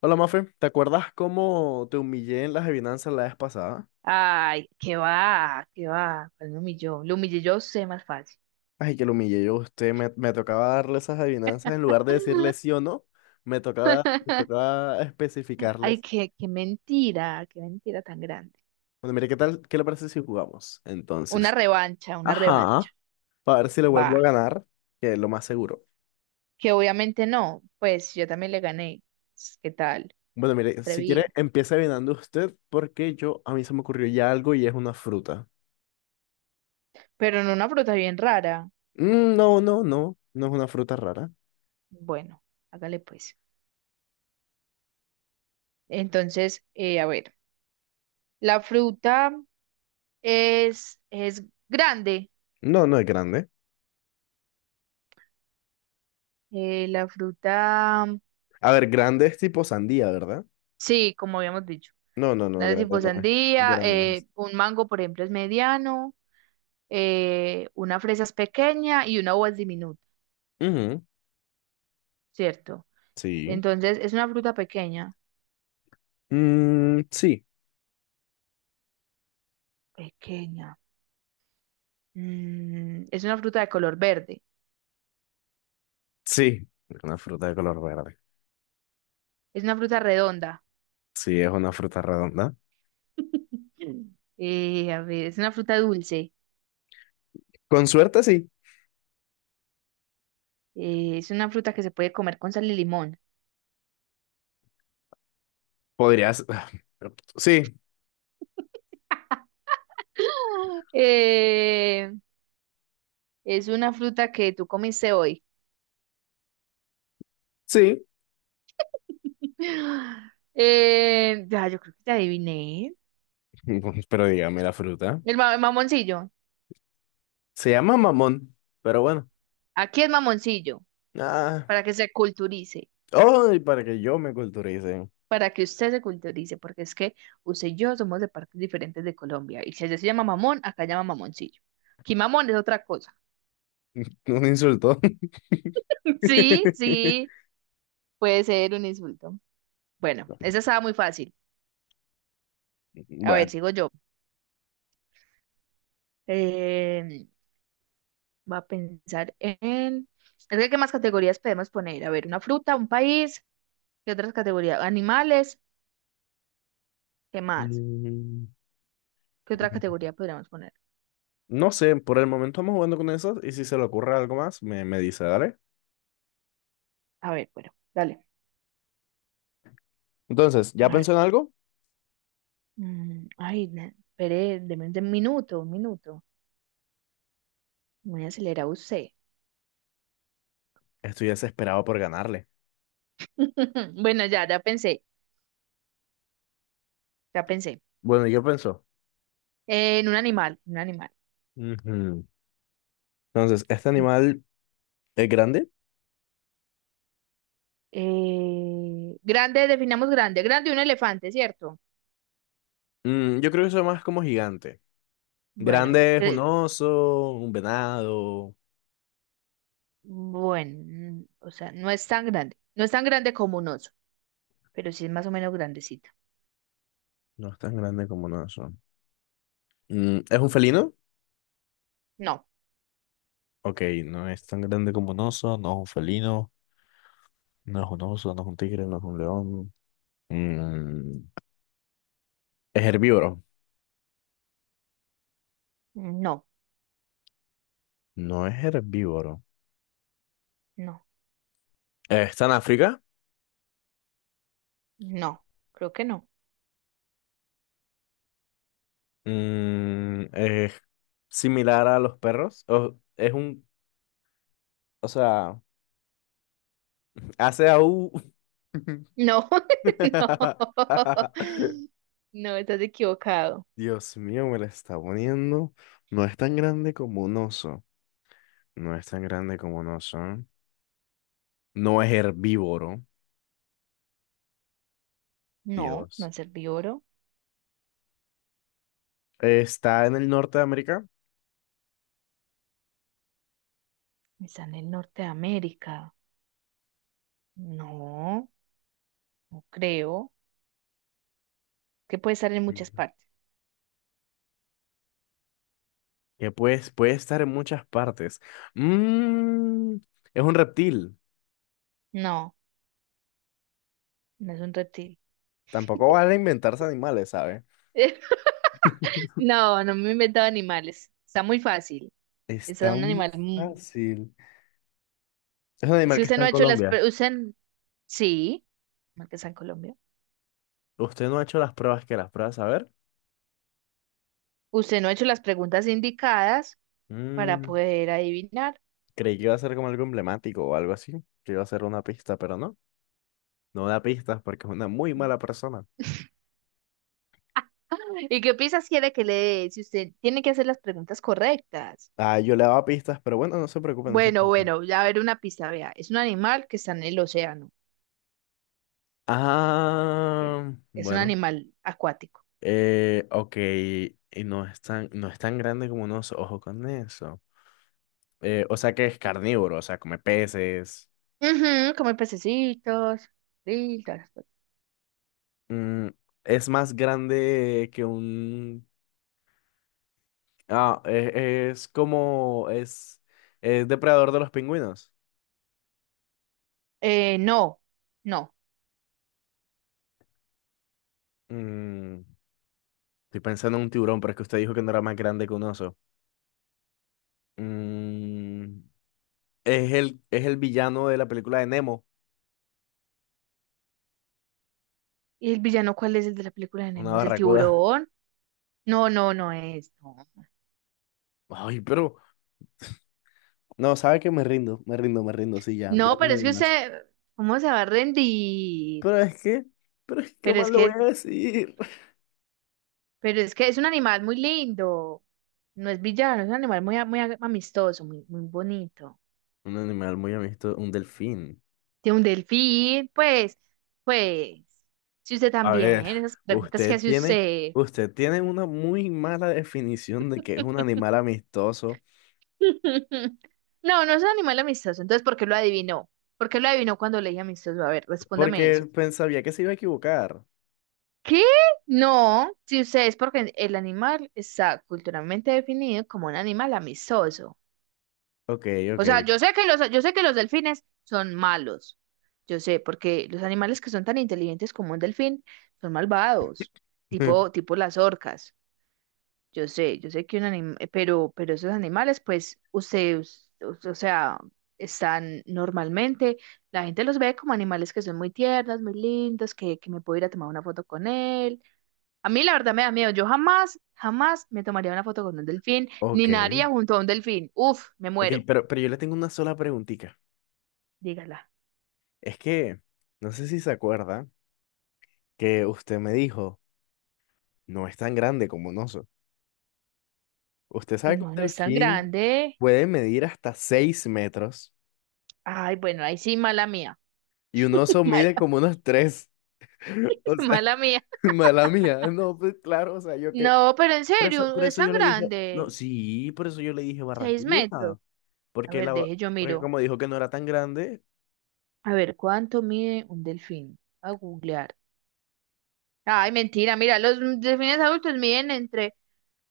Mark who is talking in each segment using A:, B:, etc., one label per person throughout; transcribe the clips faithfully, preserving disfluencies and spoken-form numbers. A: Hola Mafe, ¿te acuerdas cómo te humillé en las adivinanzas la vez pasada?
B: Ay, qué va, qué va. ¿Cuál me humilló? Lo humillé yo, sé más fácil.
A: Ay, que lo humillé yo a usted, me, me tocaba darle esas adivinanzas en lugar de decirle sí o no, me tocaba, me tocaba
B: Ay,
A: especificarles.
B: qué, qué mentira, qué mentira tan grande.
A: Bueno, mire, ¿qué tal? ¿Qué le parece si jugamos?
B: Una
A: Entonces,
B: revancha, una revancha.
A: ajá, para ver si le
B: Va,
A: vuelvo a ganar, que es lo más seguro.
B: que obviamente no, pues yo también le gané. ¿Qué tal?
A: Bueno, mire, si quiere,
B: Atrevido.
A: empieza adivinando usted, porque yo, a mí se me ocurrió ya algo y es una fruta.
B: Pero en una fruta bien rara.
A: Mm, no, no, no, no es una fruta rara.
B: Bueno, hágale pues. Entonces, eh, a ver, la fruta es, es grande.
A: No, no es grande.
B: Eh, la fruta,
A: A ver, grande es tipo sandía, ¿verdad?
B: sí, como habíamos dicho.
A: No, no, no,
B: Nada
A: grande
B: tipo
A: no es.
B: sandía,
A: Grande no es.
B: eh, un mango, por ejemplo, es mediano, eh, una fresa es pequeña y una uva es diminuta,
A: Ujú.
B: ¿cierto?
A: Sí.
B: Entonces, es una fruta pequeña.
A: Mm, sí,
B: Pequeña. Mm, es una fruta de color verde.
A: sí. Una fruta de color verde.
B: Es una fruta redonda.
A: Sí, es una fruta redonda.
B: Eh, a ver, es una fruta dulce.
A: Con suerte, sí.
B: Eh, es una fruta que se puede comer con sal y limón.
A: Podrías. Sí,
B: Eh, es una fruta que tú comiste hoy.
A: sí.
B: Eh, ya, yo creo que te adiviné.
A: Pero dígame la fruta.
B: El, ma- el mamoncillo.
A: Se llama mamón, pero bueno.
B: Aquí es mamoncillo,
A: Ah.
B: para que se culturice,
A: Ay, para que yo me culturice.
B: para que usted se culturice, porque es que usted y yo somos de partes diferentes de Colombia. Y si allá se llama mamón, acá llama mamoncillo. Aquí mamón es otra cosa.
A: Un insulto.
B: Sí, sí, puede ser un insulto. Bueno, esa estaba muy fácil. A ver,
A: Bueno.
B: sigo yo. Eh, va a pensar en... Es que, ¿qué más categorías podemos poner? A ver, una fruta, un país, ¿qué otras categorías? Animales, ¿qué más?
A: Mm,
B: ¿Qué otra categoría podríamos poner?
A: No sé, por el momento vamos jugando con eso y si se le ocurre algo más, me, me dice, dale.
B: A ver, bueno, dale.
A: Entonces,
B: A
A: ¿ya
B: ver.
A: pensó en algo?
B: Mm, ay, na- espere, deme un minuto, un minuto. Muy acelerado usted.
A: Estoy desesperado por ganarle.
B: Bueno, ya, ya pensé, ya pensé.
A: Bueno, ¿y qué pensó?
B: Eh, en un animal, en un animal.
A: Ujú. Entonces, ¿este animal es grande?
B: Eh, grande, definamos grande. Grande un elefante, ¿cierto?
A: Mm, yo creo que eso es más
B: Eh,
A: como gigante.
B: Bueno,
A: Grande es un
B: gre-
A: oso, un venado.
B: bueno, mm, o sea, no es tan grande. No es tan grande como un oso, pero sí es más o menos grandecito.
A: No es tan grande como un oso. Mm, ¿es un felino?
B: No,
A: Ok, no es tan grande como un oso, no es un felino, no es un oso, no es un tigre, no es un león. Mm, ¿es herbívoro?
B: no,
A: No es herbívoro.
B: no,
A: ¿Está en África?
B: no. Creo que no.
A: Mm, ¿es similar a los perros? ¿O es un, o sea... Hace aú
B: No, no. No, estás equivocado.
A: Dios mío, me la está poniendo. No es tan grande como un oso. No es tan grande como un oso. No es herbívoro.
B: No, no
A: Dios.
B: es herbívoro.
A: Está en el norte de América.
B: Está en el norte de América. No, no creo. Que puede estar en muchas
A: Ujú.
B: partes.
A: Que pues, puede estar en muchas partes. Mm, es un reptil.
B: No, no es un reptil.
A: Tampoco vale inventarse animales, ¿sabe?
B: No, no me he inventado animales. Está muy fácil. Es
A: Está
B: un
A: muy
B: animal. mu-
A: fácil. Es un animal
B: Si
A: que
B: usted
A: está
B: no
A: en
B: ha hecho las...
A: Colombia.
B: pre- Usted... Sí, mal que está en Colombia.
A: Usted no ha hecho las pruebas que las pruebas, a ver.
B: Usted no ha hecho las preguntas indicadas para
A: Mm,
B: poder adivinar.
A: Creí que iba a ser como algo emblemático o algo así, que iba a ser una pista, pero no, no da pistas porque es una muy mala persona.
B: ¿Y qué piensas quiere que le dé? Si usted tiene que hacer las preguntas correctas.
A: Ah, yo le daba pistas, pero bueno, no se preocupen no se
B: Bueno,
A: preocupen.
B: bueno, ya a ver una pista, vea. Es un animal que está en el océano. Que
A: Ah,
B: Es un
A: bueno,
B: animal acuático.
A: eh, ok, y no es tan, no es tan grande como unos ojos con eso. Eh, o sea que es carnívoro, o sea, come peces.
B: Ujú, come pececitos. Sí, todas las cosas.
A: Mm, es más grande que un... Ah, eh, es como... Es, es depredador de los pingüinos.
B: Eh, no, no.
A: Mm. Estoy pensando en un tiburón, pero es que usted dijo que no era más grande que un oso. Mm, es el, es el villano de la película de Nemo,
B: ¿Y el villano cuál es el de la película de
A: una
B: Nemo? ¿Es el
A: barracuda.
B: tiburón? No, no, no es. No,
A: Ay, pero... No, sabe que me rindo, me rindo, me rindo, sí, ya, ya
B: no,
A: no
B: pero
A: hay
B: es que
A: más.
B: usted, ¿cómo se va a rendir?
A: Pero es que, pero es que, ¿qué
B: Pero
A: más
B: es
A: le voy
B: que,
A: a decir?
B: pero es que es un animal muy lindo. No es villano, es un animal muy, a- muy a- amistoso, muy, muy bonito.
A: Un animal muy amistoso, un delfín.
B: De un delfín, pues, pues, si usted
A: A
B: también,
A: ver,
B: esas preguntas que
A: usted
B: hace
A: tiene,
B: usted.
A: usted tiene una muy mala definición de que es un animal amistoso,
B: No, no es un animal amistoso, entonces, ¿por qué lo adivinó? ¿Por qué lo adivinó cuando le dije amistoso? A ver, respóndame eso.
A: porque pensaría que se iba a equivocar.
B: ¿Qué? No, si usted es porque el animal está culturalmente definido como un animal amistoso.
A: Ok,
B: O
A: ok.
B: sea, yo sé que los, yo sé que los delfines son malos. Yo sé, porque los animales que son tan inteligentes como un delfín son malvados, tipo, tipo las orcas. Yo sé, yo sé que un animal, pero, pero esos animales, pues, ustedes, o o sea, están normalmente, la gente los ve como animales que son muy tiernos, muy lindos, que, que me puedo ir a tomar una foto con él. A mí la verdad me da miedo, yo jamás, jamás me tomaría una foto con un delfín, ni
A: Ok,
B: nadaría junto a un delfín. Uf, me
A: ok,
B: muero,
A: pero, pero yo le tengo una sola preguntita.
B: dígala.
A: Es que, no sé si se acuerda que usted me dijo, no es tan grande como un oso. Usted
B: Y
A: sabe que un
B: no, no es tan
A: delfín
B: grande.
A: puede medir hasta seis metros
B: Ay, bueno, ahí sí, mala mía,
A: y un oso mide
B: mala,
A: como unos tres. O sea,
B: mala mía.
A: mala mía. No, pues claro, o sea, yo que...
B: No, pero en
A: Por eso,
B: serio,
A: por
B: es
A: eso
B: tan
A: yo le dije, no,
B: grande,
A: sí, por eso yo le dije
B: seis metros.
A: barracuda.
B: A
A: Porque,
B: ver,
A: la, ba-
B: deje, yo
A: porque
B: miro.
A: como dijo que no era tan grande,
B: A ver, ¿cuánto mide un delfín? A googlear. Ay, mentira, mira, los delfines adultos miden entre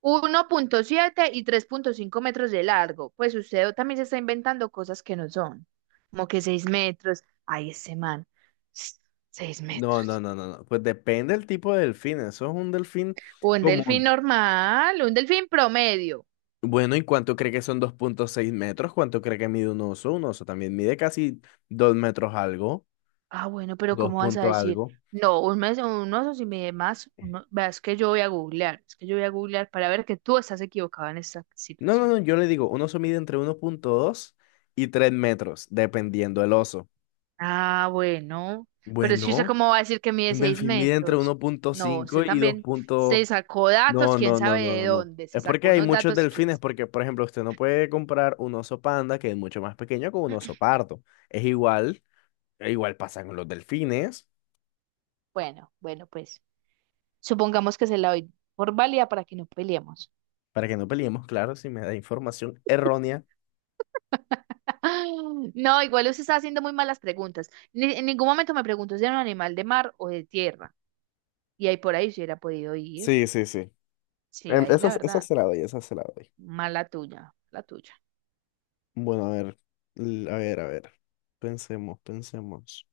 B: uno punto siete y tres punto cinco metros de largo. Pues usted también se está inventando cosas que no son, como que seis metros. Ay, ese man, s- seis
A: no, no,
B: metros.
A: no, no, no. Pues depende del tipo de delfín. Eso es un delfín
B: Un delfín
A: común.
B: normal, un delfín promedio.
A: Bueno, ¿y cuánto cree que son dos punto seis metros? ¿Cuánto cree que mide un oso? Un oso también mide casi dos metros algo,
B: Ah, bueno, pero
A: dos
B: ¿cómo vas a
A: punto
B: decir?
A: algo.
B: No, un, mes, un oso si mide más, uno, vea, es que yo voy a googlear, es que yo voy a googlear para ver que tú estás equivocado en esta
A: No, no,
B: situación.
A: no, yo le digo, un oso mide entre uno punto dos y tres metros, dependiendo del oso.
B: Ah, bueno, pero es que usted
A: Bueno,
B: cómo va a decir que mide
A: un
B: seis
A: delfín mide entre
B: metros.
A: uno punto
B: No,
A: cinco
B: usted
A: y dos
B: también se
A: punto...
B: sacó datos,
A: No,
B: quién
A: no, no,
B: sabe
A: no,
B: de
A: no, no.
B: dónde, se
A: Es
B: sacó
A: porque hay
B: unos
A: muchos
B: datos, quién
A: delfines,
B: sabe.
A: porque, por ejemplo, usted no puede comprar un oso panda, que es mucho más pequeño, con un oso pardo. Es igual, igual pasa con los delfines.
B: Bueno, bueno, pues supongamos que se la doy por válida para que no peleemos.
A: Para que no peleemos, claro, si me da información errónea.
B: No, igual usted está haciendo muy malas preguntas. Ni- en ningún momento me preguntó si era un animal de mar o de tierra. Y ahí por ahí si hubiera podido ir.
A: Sí, sí, sí.
B: Sí,
A: Em,
B: ahí
A: Esa,
B: la
A: esa
B: verdad.
A: se la doy, esa se la doy.
B: Mala tuya, la tuya.
A: Bueno, a ver, l- a ver, a ver. Pensemos, pensemos.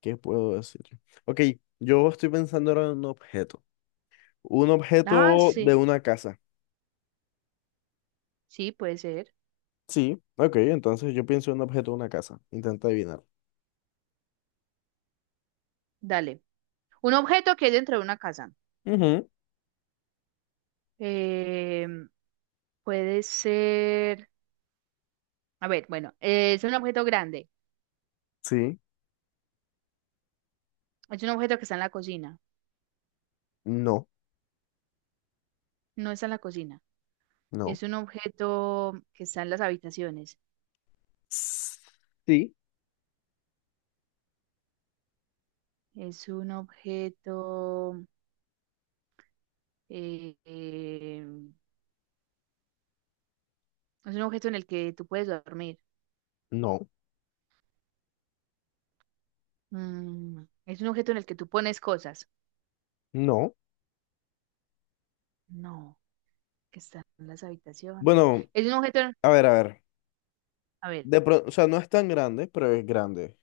A: ¿Qué puedo decir? Ok, yo estoy pensando ahora en un objeto. Un
B: Ah,
A: objeto de
B: sí,
A: una casa.
B: sí, puede ser.
A: Sí, ok, entonces yo pienso en un objeto de una casa. Intenta adivinar.
B: Dale. Un objeto que hay dentro de una casa.
A: Ujú.
B: Eh, Puede ser, a ver, bueno, eh, es un objeto grande,
A: Sí.
B: es un objeto que está en la cocina,
A: No,
B: no está en la cocina,
A: no.
B: es un objeto que está en las habitaciones,
A: S- sí.
B: es un objeto, eh, eh, es un objeto en el que tú puedes dormir.
A: No,
B: Mm, es un objeto en el que tú pones cosas,
A: no.
B: no, que está en las habitaciones,
A: Bueno,
B: es un objeto,
A: a ver, a ver.
B: a ver,
A: De pro- o sea, no es tan grande, pero es grande.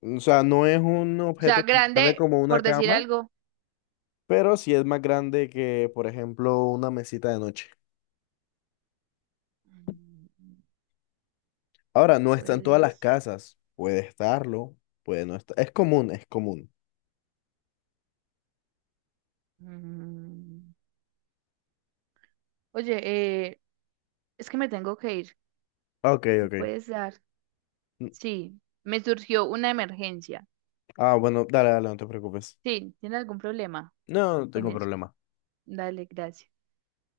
A: O sea, no es un
B: o sea,
A: objeto tan grande
B: grande,
A: como una
B: por decir
A: cama,
B: algo.
A: pero sí es más grande que, por ejemplo, una mesita de noche.
B: Mm,
A: Ahora, no está en todas las
B: puedes.
A: casas. Puede estarlo, puede no estar. Es común, es común.
B: Mm. Oye, eh, es que me tengo que ir.
A: Ok,
B: ¿Me
A: ok.
B: puedes dar?
A: N-
B: Sí, me surgió una emergencia.
A: Ah, bueno, dale, dale, no te preocupes.
B: Sí, ¿tiene algún problema
A: No, no
B: con
A: tengo
B: eso?
A: problema.
B: Dale, gracias.